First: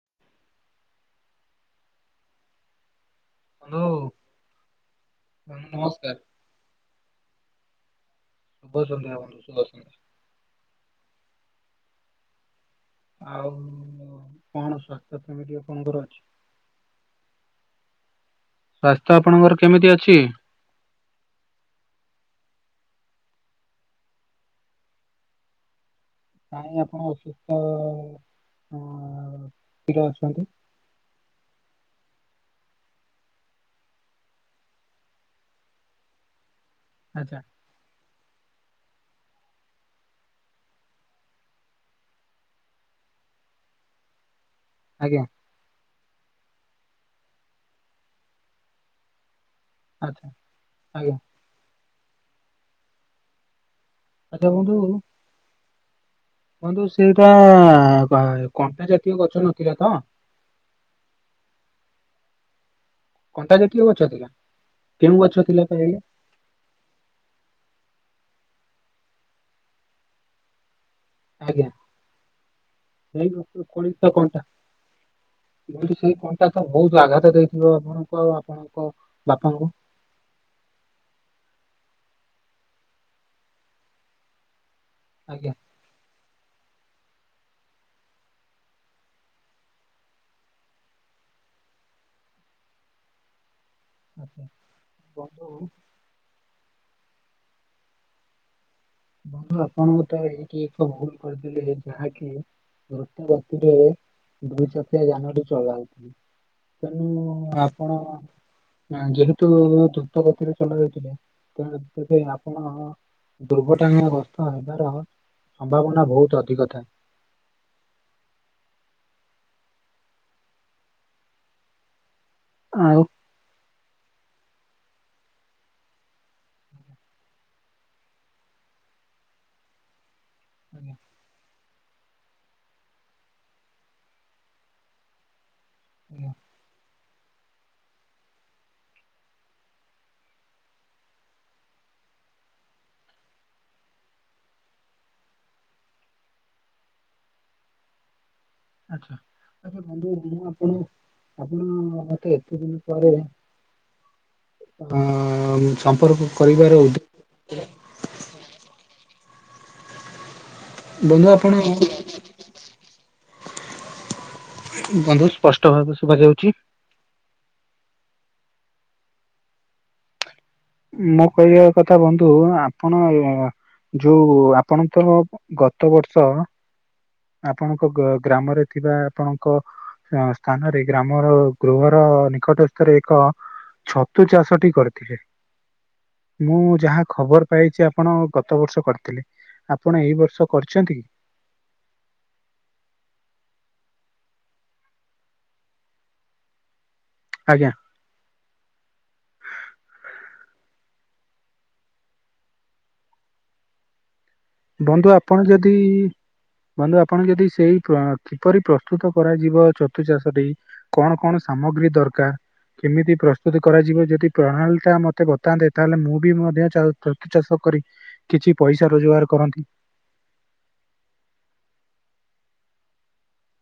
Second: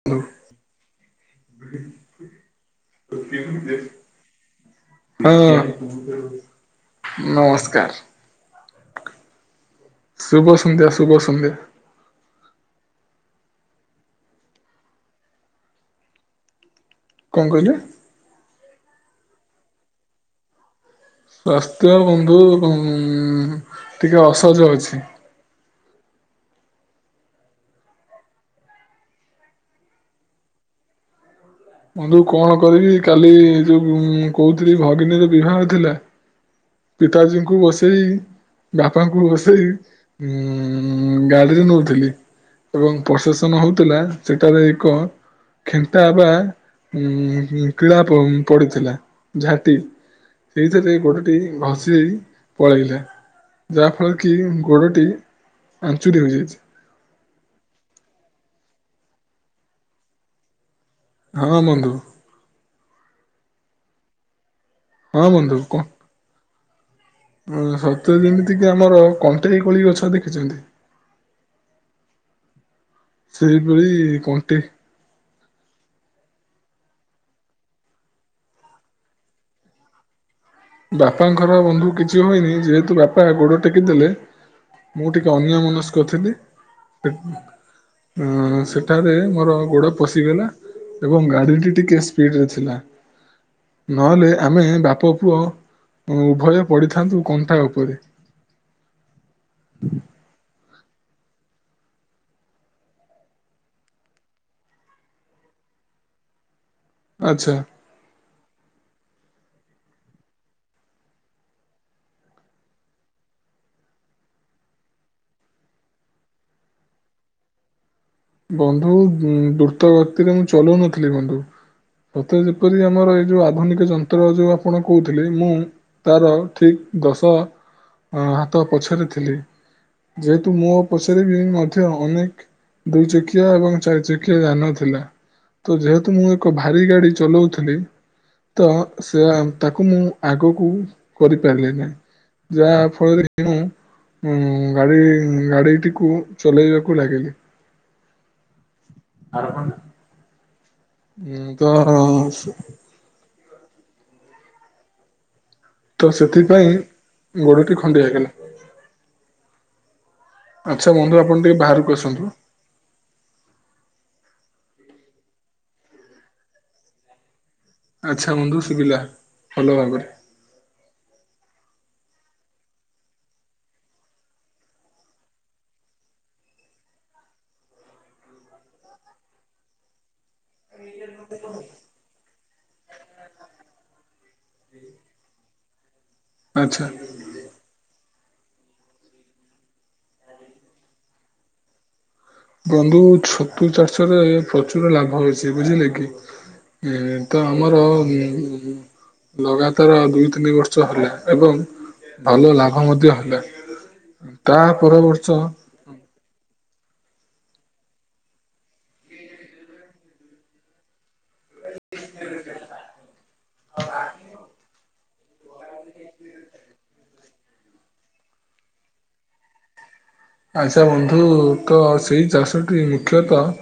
[unintelligible] ବନ୍ଧୁ ହଉ ବନ୍ଧୁ ନମସ୍କାର ହଉ। ନମସ୍କାର। ଶୁଭ ସନ୍ଧ୍ୟା ବନ୍ଧୁ ଶୁଭ ସନ୍ଧ୍ୟା। ଶୁଭ ସନ୍ଧ୍ୟା ଶୁଭ ସନ୍ଧ୍ୟା। ଆଉ କଣ ସ୍ୱାସ୍ଥ୍ୟ ଆପଣଙ୍କର କେମିତି ଅଛି? କଣ କହିଲେ? ସ୍ୱାସ୍ଥ୍ୟ ଆପଣଙ୍କର କେମିତି ଅଛି? ସ୍ୱାସ୍ଥ୍ୟ ବନ୍ଧୁ ଟିକେ ଅସଜ ଅଛି। [unintelligible] ଅ ଟିକେ ଅଛନ୍ତି ବନ୍ଧୁ କଣ କହିବି। କାଲି ଯୋଉ କହୁଥିଲି ଭଗିନୀର ବିବାହ ଥିଲା ଆଚ୍ଛା ପିତାଜୀଙ୍କୁ ବସେଇ। ବାପାଙ୍କୁ ବସେଇ ଗାଡିରେ ନଉଥିଲି। ଏବଂ ପ୍ରସେସନ ହଉଥିଲା ସେଠାରେ ଏକ ଆଜ୍ଞା ଖେଣ୍ଟା ବା କୀଳା ପଡିଥିଲା ଝାଟି। ଆଚ୍ଛା ସେଇଥିରେ ଆଜ୍ଞା ଗୋଡ ଟି ଘସି ହେଇ ପଳେଇଲା। ଯାହାଫଳରେ କି ଆଚ୍ଛା ଗୋଡଟି ଆଞ୍ଚୁଡ଼ି ହୋଇଯାଇଛି। କିନ୍ତୁ ସେଇଟା ଏ କଣ୍ଟା ଜାତୀୟ ଗଛ ନଥିଲା ତ? ହଁ ବନ୍ଧୁ। କଣ୍ଟା ଜାତୀୟ ଗଛ ଥିଲା। କେଉଁ ହଁ ଗଛ ବନ୍ଧୁ ଥିଲା କଣ କହିଲେ? ସତେ ଯେମିତି କି ଆମର କଣ୍ଟେଇ କୋଳି ଗଛ ଦେଖିଛନ୍ତି? ଆଜ୍ଞା, ସେଇଭଳି [unintelligible] କଣ୍ଟା। କଣ୍ଟେଇ ବନ୍ଧୁ ସେଇ କଣ୍ଟା ତ ବହୁତ ଆଘାତ ଦେଇଥିବ ଆପଣଙ୍କୁ ଆଉ ଆପଣଙ୍କ ବାପାଙ୍କୁ? ବାପାଙ୍କର ବନ୍ଧୁ କିଛି ହୋଇନି। ଯେହେତୁ ବାପା ଗୋଡ ଟେକି ଦେଲେ। ମୁଁ ଟିକେ ଆଜ୍ଞା। ଅନ୍ୟମନସ୍କ ଥିଲି। ଏ ସେଠାରେ ମୋର ଗୋଡ଼ ପଶିଗଲା। ଏବଂ ଗାଡିଟି ଟିକେ ସ୍ପିଡ୍ ରେ ଥିଲା। ନହେଲେ ଆଚ୍ଛା ଆମେ ବାପ ପୁଅ ବନ୍ଧୁ ଉଭୟ ପଢିଥାନ୍ତୁ କଣ୍ଟା ଉପରେ। ବନ୍ଧୁ ଆପଣଙ୍କୁ ତ ଏଇଠି ଏକ ଭୁଲ୍ କରିଦେଲେ ଯାହାକି ଦ୍ରୁତ ଗତିରେ ଦୁଇ ଚକିଆ ଯାନଟି ଚଲାଉଥିଲେ। ତେଣୁ ଆଚ୍ଛା ଆପଣ ଯେହେତୁ ଦ୍ରୁତ ଗତିରେ ଚଲାଉଥିଲେ ତେଣୁ କରି ଆପଣ ଦୁର୍ଘଟଣା ଗସ୍ତ ହେବାର ସମ୍ଭାବନା ବହୁତ ଅଧିକ ଥାଏ। ବନ୍ଧୁ ଦୁ ଦ୍ରୁତ ଗତିରେ ମୁଁ ଚଲଉନଥିଲି ବନ୍ଧୁ। ସତେ ଯେପରି ଆଉ ଆମର ଏଇ ଯଉ ଆଧୁନିକ ଯନ୍ତ୍ର ଯୋଉ ଆପଣ କହୁଥିଲେ ମୁଁ ତାର ଠିକ୍ ଦଶ ହଁ ହାତ ପଛରେ ଥିଲି। ଯେହେତୁ ମୁଁ ଆଜ୍ଞା ପଚାରିବି ମଧ୍ୟ ଅନେକ୍ ଦୁଇ ଚକିଆ ଏବଂ ଚାରି ଚକିଆ ଯାନ ଥିଲା। ତ ଯେହେତୁ ଆଜ୍ଞା ମୁଁ ଏକ ଭାରି ଗାଡ଼ି ଚଲଉଥିଲି ତ ସେ ଆ ତାକୁ ମୁଁ ଆଗକୁ କରିପାରିଲିନି। ଯାହା ଫଳରେ କି ଉଁ ଗାଡି ଗାଡିଟିକୁ ଚଲେଇବାକୁ ଲାଗିଲି। ଆଚ୍ଛା, ଆଛା ବନ୍ଧୁ ମୁଁ ଆପଣ ଉଁ, ତ ଆପଣ ମତେ ଏତେ ଦିନ ପରେ ଆ ତ ସେଥିପାଇଁ ଗୋଡ଼ଟି ଖଣ୍ଡିଆ ହେଇଗଲା। ଆଚ୍ଛା ବନ୍ଧୁ ଟିକେ ଆପଣ ବାହାରକୁ ଆସନ୍ତୁ ବନ୍ଧୁ ସ୍ପଷ୍ଟ ଭାବେ ଶୁଭାଯାଉଛି? ଆଚ୍ଛା ବନ୍ଧୁ ଶୁବିଲା ଭଲ ଭାବରେ। ମୋ କହିବା କଥା ବନ୍ଧୁ ଆପଣ ଯୋଉ ଆପଣ ତଃ ଗତ ବର୍ଷ ଆପଣଙ୍କ ଗ ଗ୍ରାମରେ ଥିବା ଆପଣଙ୍କ ସ୍ଥାନରେ ଗ୍ରାମର ଗୃହର ନିକଟସ୍ଥରେ ଏକ ଛତୁ ଚାଷଟି କରିଥିଲେ। ମୁଁ ଆଚ୍ଛା ଯାହା ଖବର ପାଇଛି ଆପଣ ଗତ ବର୍ଷ କରିଥିଲେ। ଆପଣ ଏଇ ବର୍ଷ କରିଛନ୍ତି କି? ବନ୍ଧୁ ଛତୁ ଚାଷ ରେ ପ୍ରଚୁର ଲାଭ ଅଛି ବୁଝିଲେ କି। ଏ ତ ଆଜ୍ଞା ଆମର ଉଁ - ଉଁ ଲଗାତର ଦୁଇ, ତିନି ବର୍ଷ ହେଲା ଏବଂ ଭଲ ଲାଭ ମଧ୍ୟ ହେଲା। ତା ପର ବନ୍ଧୁ ବର୍ଷ ଆପଣ ଯଦି ବନ୍ଧୁ ଆପଣ ଯଦି ସେଇ ପ କିପରି ପ୍ରସ୍ତୁତ କରାଯିବ ଛତୁ ଚାଷଟି କଣ କଣ ସାମଗ୍ରୀ ଦରକାର। କେମିତି ପ୍ରସ୍ତୁତ କରାଯିବ ଯଦି ପ୍ରଣାଳୀ ଟା ମ ମତେ ବତାନ୍ତେ ତାହେଲେ ମୁଁ ବି ମଧ୍ୟ ଚ ଚତୁ ଚାଷ କରି କିଛି ପଇସା ରୋଜଗାର କରନ୍ତି। ଆଚ୍ଛା ବନ୍ଧୁ ତ ସେଇ ଚାଷଟି ମୁଖ୍ୟତଃ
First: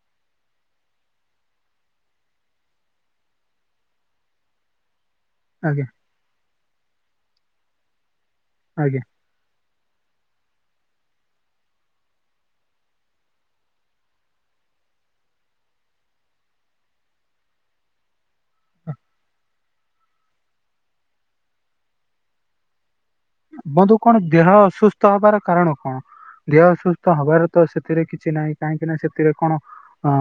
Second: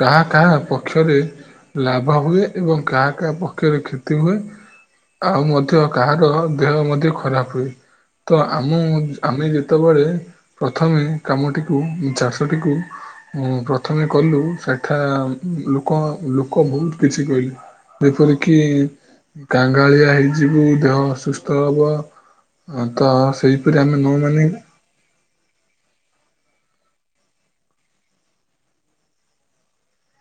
କାହା କାହା ପକ୍ଷରେ ଲାଭ ହୁଏ ଏବଂ କାହା କାହା ପକ୍ଷରେ କ୍ଷତି ହୁଏ। ଆଉ ମଧ୍ୟ ଆଜ୍ଞା କାହାର ଦେହ ମଧ୍ୟ ଖରାପ ହୁଏ ତ ଆମ ଆଜ୍ଞା ଆମେ ଯେତେବେଳେ ପ୍ରଥମେ କାମଟିକୁ ଚାଷଟିକୁ ପ୍ରଥମେ କଲୁ ସେଠା ଲୋକ ଲୋକ ବହୁତ କିଛି କହିଲେ? ଯେପରିକି କାଙ୍ଗାଳିଆ ହେଇଯିବୁ ଦେହ ଅସୁୁସ୍ଥ ହବ। ଆ ତ ସେଇପରି ଆମେ ବନ୍ଧୁ ନ କଣ ମାନି ଦେହ ଅସୁୁସ୍ଥ ହବାର କାରଣ କଣ? ଦେହ ଅସୁସ୍ଥ ହବାର ତ ସେଥିରେ କିଛି ନାହିଁ କାହିଁକି ନା ସେଥିରେ କଣ ଅ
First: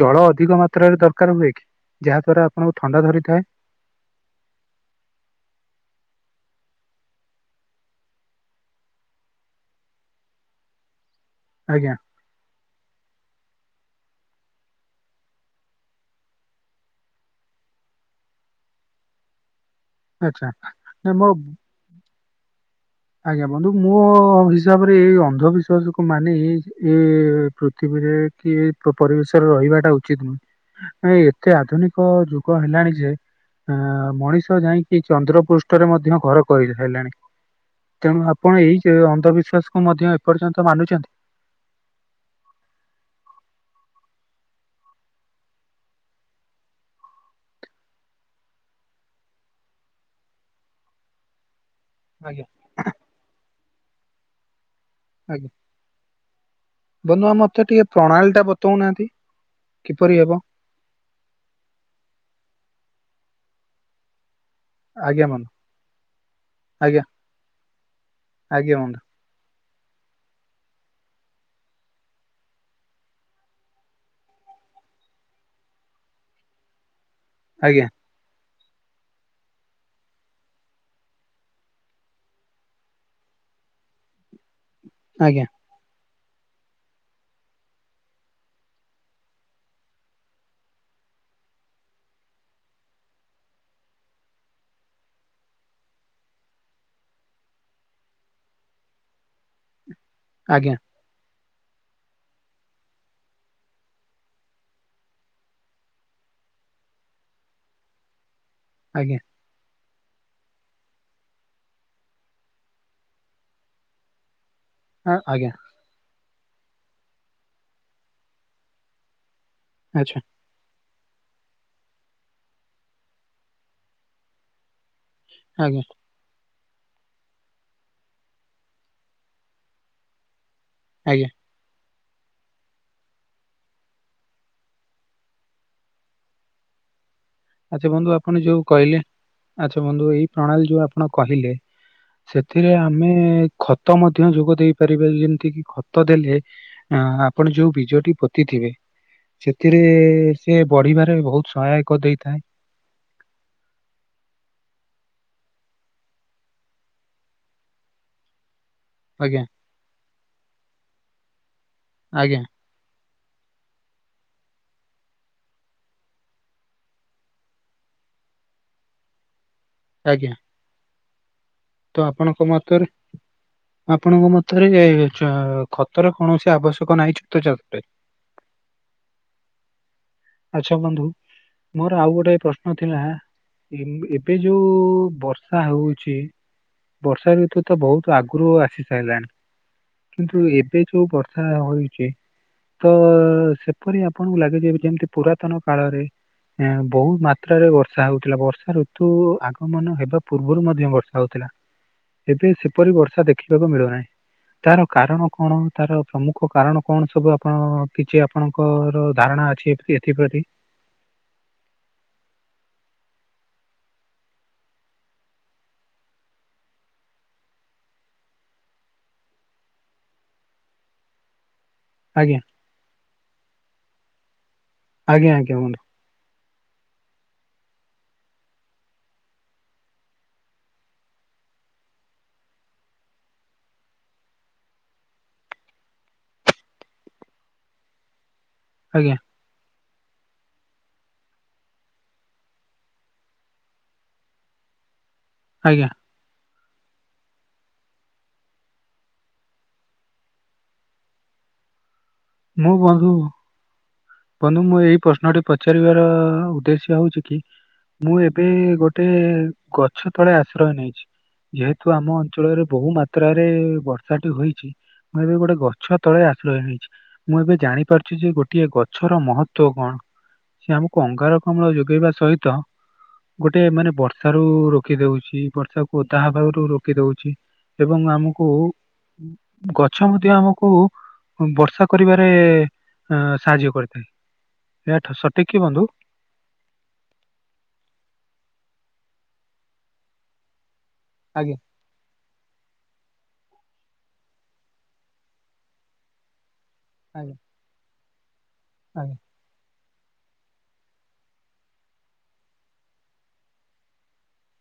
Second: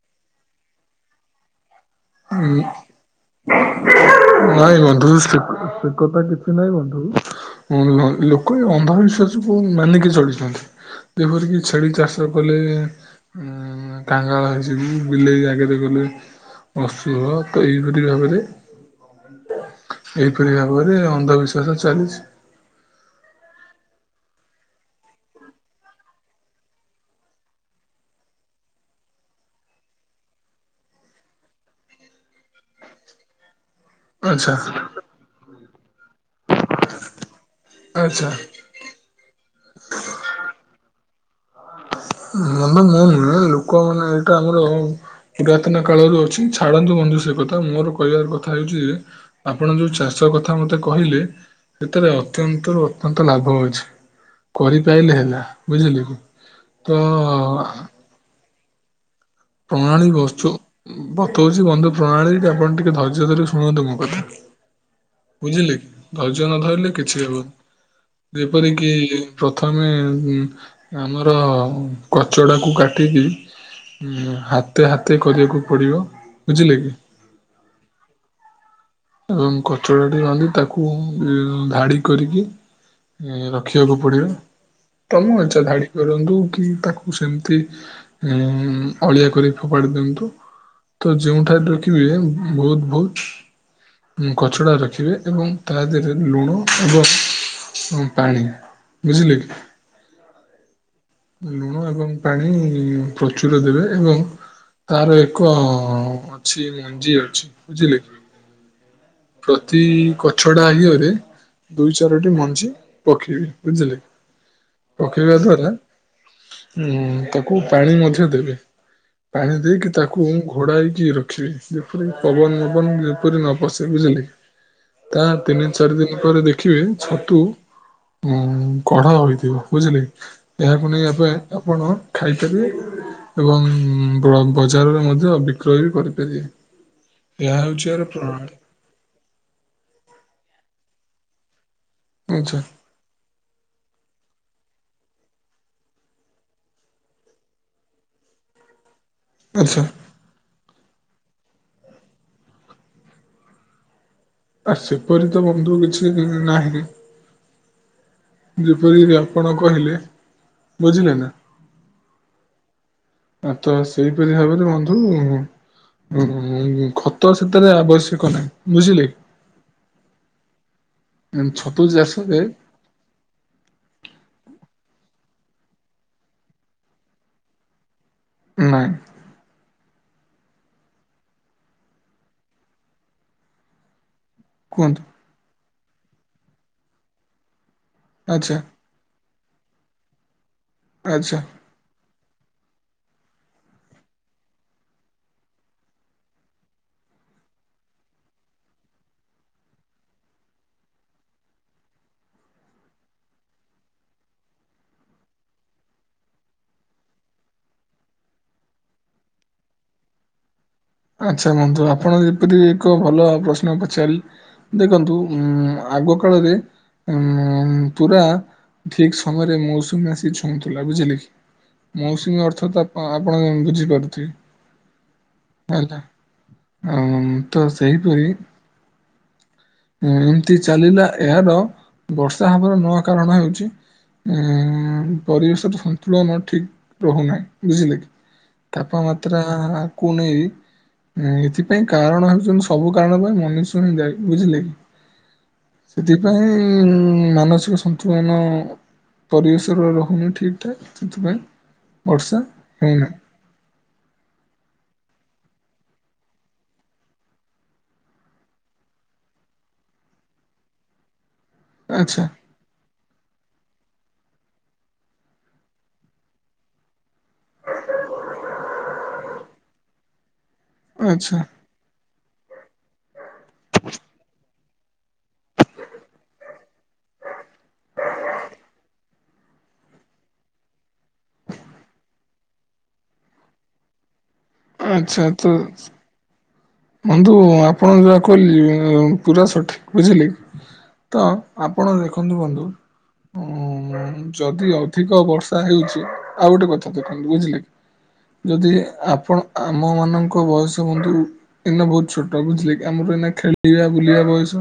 ଜଳ ଅଧିକ ମାତ୍ରାରେ ଦରକାର ହୁଏ କି ଯାହା ଦ୍ଵାରା ଆପଣଙ୍କୁ ଥଣ୍ଡା ଧରିଥାଏ? ନାଇଁ ବନ୍ଧୁ ସେଥା କିଛି ନାଇଁ ବନ୍ଧୁ ଲୋକ ଏ ଅନ୍ଧବିଶ୍ଵାସକୁ ମାନିକି ଚଳିଛନ୍ତି ଯେପରିକି ଛେଳି ଆଜ୍ଞା ଚାଷ କଲେ ଉମ କାଙ୍ଗାଳ ହେଇଯିବୁ ବିଲେଇ ଆଗରେ ଗଲେ। ଅଶୁଭ ତ ଏଇପରି ଭାବେରେ ଆଚ୍ଛା ଏହିପରି ଭାବରେ ନା ମୋ ଅନ୍ଧବିଶ୍ଵାସ ଚାଲିଛି। ଆଜ୍ଞା ବନ୍ଧୁ ମୋ ହିସାବରେ ଏଇ ଅନ୍ଧବିଶ୍ଵାସ କୁ ମାନି ଏ ପୃଥିବୀରେ କି ପରିବେଶରେ ରହିବାଟା ଉଚିତ ନୁହେଁ। ଏ ଏତେ ଆଧୁନିକ ଯୁଗ ହେଲାଣି ଯେ ଆ ଆଚ୍ଛା ମଣିଷ ଯାଇକି ଚନ୍ଦ୍ର ପୃଷ୍ଠରେ ମଧ୍ୟ ଘର କରି ସାରିଲାଣି। ତେଣୁ ଆଚ୍ଛା। ଆପଣ ଏଇ ଯେ ଅନ୍ଧବିଶ୍ୱାସକୁ ମଧ୍ୟ ଏପର୍ଯ୍ୟନ୍ତ ମାନୁଛନ୍ତି। ମୁ ନୁହେଁ ଲୋକମାନେ ଏଇଟା ଆମର ପୁରାତନ କାଳରୁ ଅଛି ଛାଡନ୍ତୁ ବନ୍ଧୁ ସେ କଥା ମୋର କହିବାର କଥା ହେଉଛି ଯେ ଆପଣ ଯୋଉ ଚାଷ କଥା ମତେ କହିଲେ? ସେଥିରେ ଆଜ୍ଞା ଅତ୍ୟନ୍ତରୁ ଅତ୍ୟନ୍ତ ଲାଭ ଅଛି କରିପାରିଲେ ହେଲା ଆଜ୍ଞା ବୁଝିଲେ କି? ତ ବନ୍ଧୁ ଆ ମୋତେ ଟିକେ ପ୍ରଣାଳୀଟା ବତଉନାହାନ୍ତି। ପ୍ରଣାଳୀ କିପରି ହେବ ବତାଉଛି ବନ୍ଧୁ ପ୍ରଣାଳୀ ଆପଣ ଟିକେ ଧୈର୍ଯ୍ୟ ଧରିିକି ଶୁଣନ୍ତୁ ମୋ କଥା। ଆଜ୍ଞା ବନ୍ଧୁ ବୁଝିଲେ କି ଧୈର୍ଯ୍ୟ ନ ଧରିଲେ ଆଜ୍ଞା କିଛି ହେବନି ଯେପରି ଆଜ୍ଞା କି? ବନ୍ଧୁ ପ୍ରଥମେ ଆମର କଚଡ଼ାକୁ କାଟିକି ହାତେ ହାତେ କରିବାକୁ ପଡ଼ିବ ବୁଝିଲେ କି? ଆଜ୍ଞା। ଏବଂ କଚଡ଼ାଟି ବାନ୍ଧି ତାକୁ ଉ ଧାଡି କରିକି ଉମ ରଖିବାକୁ ପଡ଼ିବ। ତମ ଆଜ୍ଞା ଇଛା ଧାଡି କରନ୍ତୁ କି ତାକୁ ସେମିତି ଉମ ଅଳିଆ କରି ଫୋପାଡି ଦିଅନ୍ତୁ ତ ଯୋଉଠାରେ ରଖିବେ ବହୁତ ବହୁତ କଚଡ଼ା ରଖିବେ ଏବଂ ତା ଦେହରେ ଲୁଣ ଏବଂ ହଁ ପାଣି ବୁଝିଲୁ କି? ଆଜ୍ଞା। ଲୁଣ ଏବଂ ପାଣି ପ୍ରଚୁର ଦେବେ ଏବଂ ତାର ଏକ ଅଛି ମଞ୍ଜି ଅଛି ବୁଝିଲେ କି? ଆଜ୍ଞା। ପ୍ରତି ଗଛଟା ହିଅରେ ଦୁଇ ଚାରୋଟି ମଞ୍ଜି ପକେଇବେ ବୁଝିଲେ ଆ- ପକେଇବା ଆଜ୍ଞା ଦ୍ଵାରା ହୁଁ ତାକୁ ପାଣି ମଧ୍ୟ ଦେବେ ପାଣି ଦେଇକି ଆଚ୍ଛା ତାକୁ ଘୋଡ଼ାଇକି ରଖିଲି ଯେପରି ପବନ ପବନ ଯେପରି ନ ବସେ ବୁଝିଲେ ତା ତିନି ଆଜ୍ଞା ଚାରଦିନ। ତାପରେ ଦେଖିବେ, ଛତୁ ଉ କଢ ହୋଇଥିବ ବୁଝିଲେ? ଫୁଣି ଆଜ୍ଞା ଏବେ ଆପଣ ଖାଇଛନ୍ତି? ଏବଂ ବ୍ର ବଜାରରେ ମଧ୍ୟ ବିକ୍ରୟ ବି କରିପାରିବେ। ଏହା ହେଉଛି ଆଚ୍ଛା, ଏହାର ବନ୍ଧୁ ଆପଣ ପ୍ରଣାଳୀ ଯୋଉ କହିଲେ, ଆଚ୍ଛା ବନ୍ଧୁ ଏଇ ପ୍ରଣାଳୀ ଯୋଉ ଆପଣ କହିଲେ ଆଚ୍ଛା ସେଥିରେ ଆମେ ଖତ ମଧ୍ୟ ଯୋଗ ଦେଇ ପାରିବା, ଯେମିତି କି ଖତ ଦେଲେ ଆଁ ଆପଣ ଯୋଉ ବୀଜ ଟି ପୋତିଥିବେ ସେଥିରେ ଆଚ୍ଛା ସେ ବଢିବାରେ ବହୁତ ସହାୟକ ଦେଇଥାଏ। ଆ ସେପରି ତ ବନ୍ଧୁ କିଛି ନାହିଁ। ଯେପରିକି ଆଜ୍ଞା ଆପଣ କହିଲେ, ବୁଝିଲେ ନା? ଆଜ୍ଞା ଆତ ସେଇପରି ଭାବରେ ବନ୍ଧୁ ଓ, ଖତ ସେଥିରେ ଆବଶ୍ୟକ ନାହିଁ ବୁଝିଲେ। ଆଜ୍ଞା। ଉଁ ଛ ତ ଆପଣଙ୍କ ମତରେ ଆପଣଙ୍କ ମତରେ ଚା ଖତର କୌଣସି ଆବଶ୍ୟକ ନାହିଁ ଛତୁ ଚାଷରେ। ନହିଁ। ଆଚ୍ଛା, ବନ୍ଧୁ ମୋର ଆଉ ଗୋଟେ ପ୍ରଶ୍ନ ଥିଲା, ଏବେ ଯୋଉ କୁହନ୍ତୁ ବଷ ଷା ହଉଛି, ବର୍ଷା ଋତୁ ତ ବହୁତ ଆଗରୁ ଆଚ୍ଛା ଆସି ସାଇଲାଣି। କିନ୍ତୁ ଏବେ ଯୋଉ ଆଚ୍ଛା ବର୍ଷା ହୋଇଛି। ତ ସେପରି ଆପଣଙ୍କୁ ଲାଗେଯେ, ଯେମିତି ପୁରାତନ କାଳରେ ଏଁ ବହୁତ ମାତ୍ରାରେ ବର୍ଷା ହଉଥିଲା, ବର୍ଷା ଋତୁ ଆଗମନ ହେବା ପୂର୍ବରୁ ମଧ୍ୟ ବର୍ଷ ହଉଥିଲା, ଏବେ ସେପରି ବର୍ଷା ଦେଖିବାକୁ ମିଳୁନାହିଁ। ତାର କାରଣ, କଣ ତାର ପ୍ରମୁଖ କାରଣ, କଣ ସବୁ ଆପଣ କିଛି ଆପଣ ଙ୍କର ଧାରଣା ଅଛି [unintelligible] ଏଥିପ୍ରତି ଆଚ୍ଛା, ବନ୍ଧୁ ଆପଣ ଯେପରି ଏକ ଭଲ ପ୍ରଶ୍ନ ପଚାରିଲେ ଦେଖନ୍ତୁ ଉଁ ଆଗ କାଳରେ ଉଁ ପୁରା ଠିକ ସମୟରେ ମୌସୁମୀ ଆସି ଛୁଁଥିଲା ବୁଝିଲେ କି? ଆଜ୍ଞା ମୌସୁମୀ ଅର୍ଥ ତ ଆ ଆପଣ ବୁଝିପାରୁଥିବେ? ଆଜ୍ଞ, ଆଜ୍ଞା। ବନ୍ଧୁ ଆଁ ମୁତ ସେହିପରି ଏମତି ଚାଲିଲା ଏହାର ବର୍ଷା ହବାର ନୂଆ କାରଣ ହେଉଛି। ଏ ପରିବେଶ ସନ୍ତୁଳନ ଠିକ ରହୁନାହିଁ, ବୁଝିଲେ? ଆଜ୍ଞା ତାପମାତ୍ରା କୁ ନେଇ ଏ ଏଥିପାଇଁ କାରଣ ହେଉଛନ୍ତି ସବୁ କାରଣ ପାଇଁ ମନୁଷ୍ୟ ହିଁ ଦାଇ, ବୁଝିଲେ କି? ଆଜ୍ଞା। ସେଥିପାଇଁ ମାନସିକ ସନ୍ତୁଳନ ପରିବେଶରେ ରହୁନି ଠିକ ଠାକ୍, ସେଥିପାଇଁ ବର୍ଷା ମୁଁ ବନ୍ଧୁ ହଉନାହିଁ। ବନ୍ଧୁ ମୁଁ ଏଇ ପ୍ରଶ୍ନଟି ପଚାରିବାର ଉଦ୍ଦେଶ୍ୟ ହଉଛି କି? ମୁଁ ଏବେ ଗୋଟେ ଗଛ ତଳେ ଆଶ୍ରୟ ନେଇଛି। ଯେହେତୁ ଆମ ଆଚ୍ଛା ଅଞ୍ଚଳରେ ବହୁ ମାତ୍ରାରେ ବର୍ଷା ଟି ହୋଇଛି। ମୁଁ ଏବେ ଗୋଟେ ଗଛ ତଳେ ଆଶ୍ରୟ ହେଇଛି, ମୁଁ ଏବେ ଜାଣିପାରୁଛି ଯେ ଗୋଟିଏ ଗ ଛର ମହତ୍ୱ କଣ, ସେ ଆମକୁ ଆଚ୍ଛା ଅଙ୍ଗାର କାମ୍ଳ ଯୋଗେଇବା ସହିତ ଗୋଟେ ମାନେ ବର୍ଷା ରୁ ରଖି ଦଉଛି, ବର୍ଷାକୁ ଓଦା ହବାରୁ ରୋକି ଦଉଛି, ଏବଂ ଆମକୁ ଗଛ ମଧ୍ୟ ଆମକୁ ବର୍ଷା କରିବାରେ, ଆ ସାହାଯ୍ୟ କରେ ଏହା ଆଚ୍ଛା ତ ସଠିକ କି ବନ୍ଧୁ ବନ୍ଧୁ ଆପଣ ଯାହା କହିଲେ ପୁରା ସଠିକ ବୁଝିଲେ ତ ଆଜ୍ଞା ଆପଣ ଦେଖନ୍ତୁ ବନ୍ଧୁ ଯଦି ଅଧିକ ବର୍ଷା ହେଉଛି। ଆଉ ଗୋଟେ କଥା ଦେଖନ୍ତୁ ଆଜ୍ଞା ବୁଝିଲେ କି ଯଦି ଆଜ୍ଞା ଆପଣ। ଆମମାନଙ୍କ ବୟସ ବନ୍ଧୁ। ଏଇନା ବହୁତ ଛୋଟ ବୁଝିଲେ କି ଆମର ଏଇନା ଖେଳିବା ବୁଲିବା ବୟସ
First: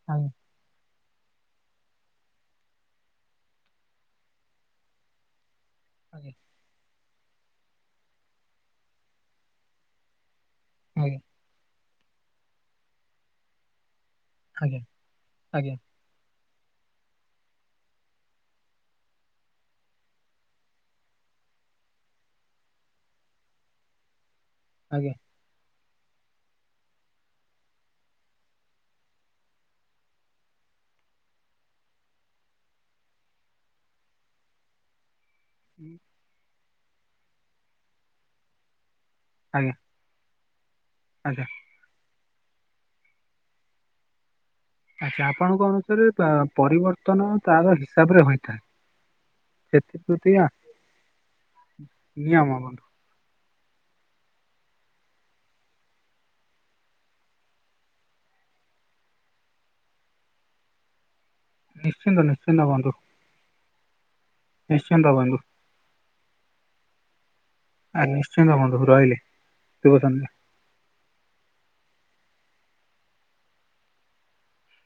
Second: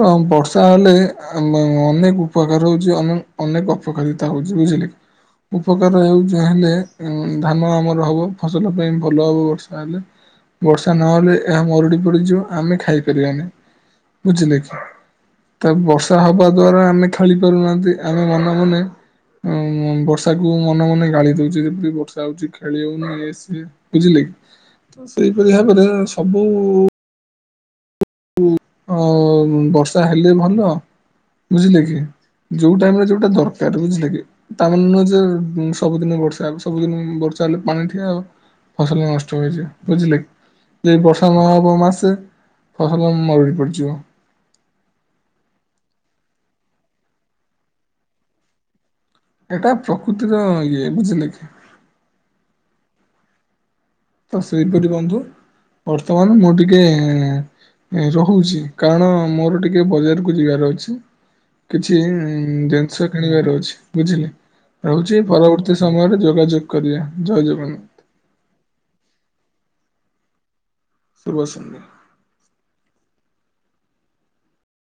ତ ଆଜ୍ଞା ବ। ତାହେଲେ ଅନେକ ଉପକାର ହଉଛି ଅନ ଅନେକ ଅପକାରିତା ହଉଛି ବୁଝିଲେ କି। ଉପକାର ହେଉ ଆଜ୍ଞା ଯାହେଲେ ଧାନ ଆମର ହବ ଫସଲ ପାଇଁ ଭଲ ହେବ ବର୍ଷା ହେଲେ। ବର୍ଷା ଆଜ୍ଞା ନହେଲେ ଏହା ମରୁଡି ପଡିଯିବ ଆମେ ଖାଇପାରିବାନି। ବୁଝିଲେ ଆଜ୍ଞା। କି ତା ଆଜ୍ଞା ବର୍ଷା ହବା ଦ୍ଵାରା ଆମେ ଖେଳି ପାରୁନାହାନ୍ତି ଆମେ ମନେ ମନେ। ବର୍ଷାକୁୁ ମନେ ମନେ ଗାଳି ଦଉଛି ଯେବେ ବର୍ଷା ହଉଛି ଖେଳି ହଉନି ଏଇ ସିଏ। ବୁଝିଲେ କି ତ ଆଜ୍ଞା ସେଇପରି ଭାବରେ ସବୁ। ହ ବର୍ଷା ହେଲେ ଭଲ। ବୁଝିଲେ କି ଯୋଉ ଟାଇମରେ ଯୋଉଟା ଦରକାର ବୁଝିଲେ କି ତାମାନେ ନୁହଁ ଯେ। ସବୁଦିନ ବର୍ଷା ହବ ସବୁଦିନ ବର୍ଷା ହେଲେ ପାଣି ଠିଆ ହବ ଫସଲ ନଷ୍ଟ। ଆଜ୍ଞା ବୁଝିଲେ ଯେ ବର୍ଷା ଆଜ୍ଞା ନହବ ମାସେ ଫସଲ ମରୁଡ଼ି ପଡିଯିବ। ଆଚ୍ଛା ଆପଣଙ୍କ ଅନୁସାରେ ପରିବର୍ତ୍ତନ ତାର ହିସାବ ରେ ହୋଇଥାଏ। ଏଇଟା ସେଥିପ୍ରତି ପ୍ରକୃତିର ଇଏ ବୁଝିଲେ କି। ନିୟମାବନ। ତ ସେଇପରି ବନ୍ଧୁ ବର୍ତ୍ତମାନ ମୁଁ ଟିକେ। ରହୁଛି କାରଣ ମୋର ଟିକେ ବଜାରକୁ ଯିବାର ଅଛି। କିଛି ନିଶ୍ଚିନ୍ତ ନିଶ୍ଚିନ୍ତ ବନ୍ଧୁ ଜିନିଷ। କିଣିବାର ଅଛି ବୁଝିଲେ ନିଶ୍ଚିନ୍ତ ରହୁଛି ବନ୍ଧୁ ପରବର୍ତ୍ତୀ ସମୟରେ ଯୋଗାଯୋଗ କରିବା ଜୟ ଜଗନ୍ନାଥ। ଆଜ ନିଶ୍ଚିନ୍ତ ବନ୍ଧୁ ରହି ଲି ଶୁଭ ସନ୍ଧ୍ୟା। ଶୁଭ ସନ୍ଧ୍ୟା।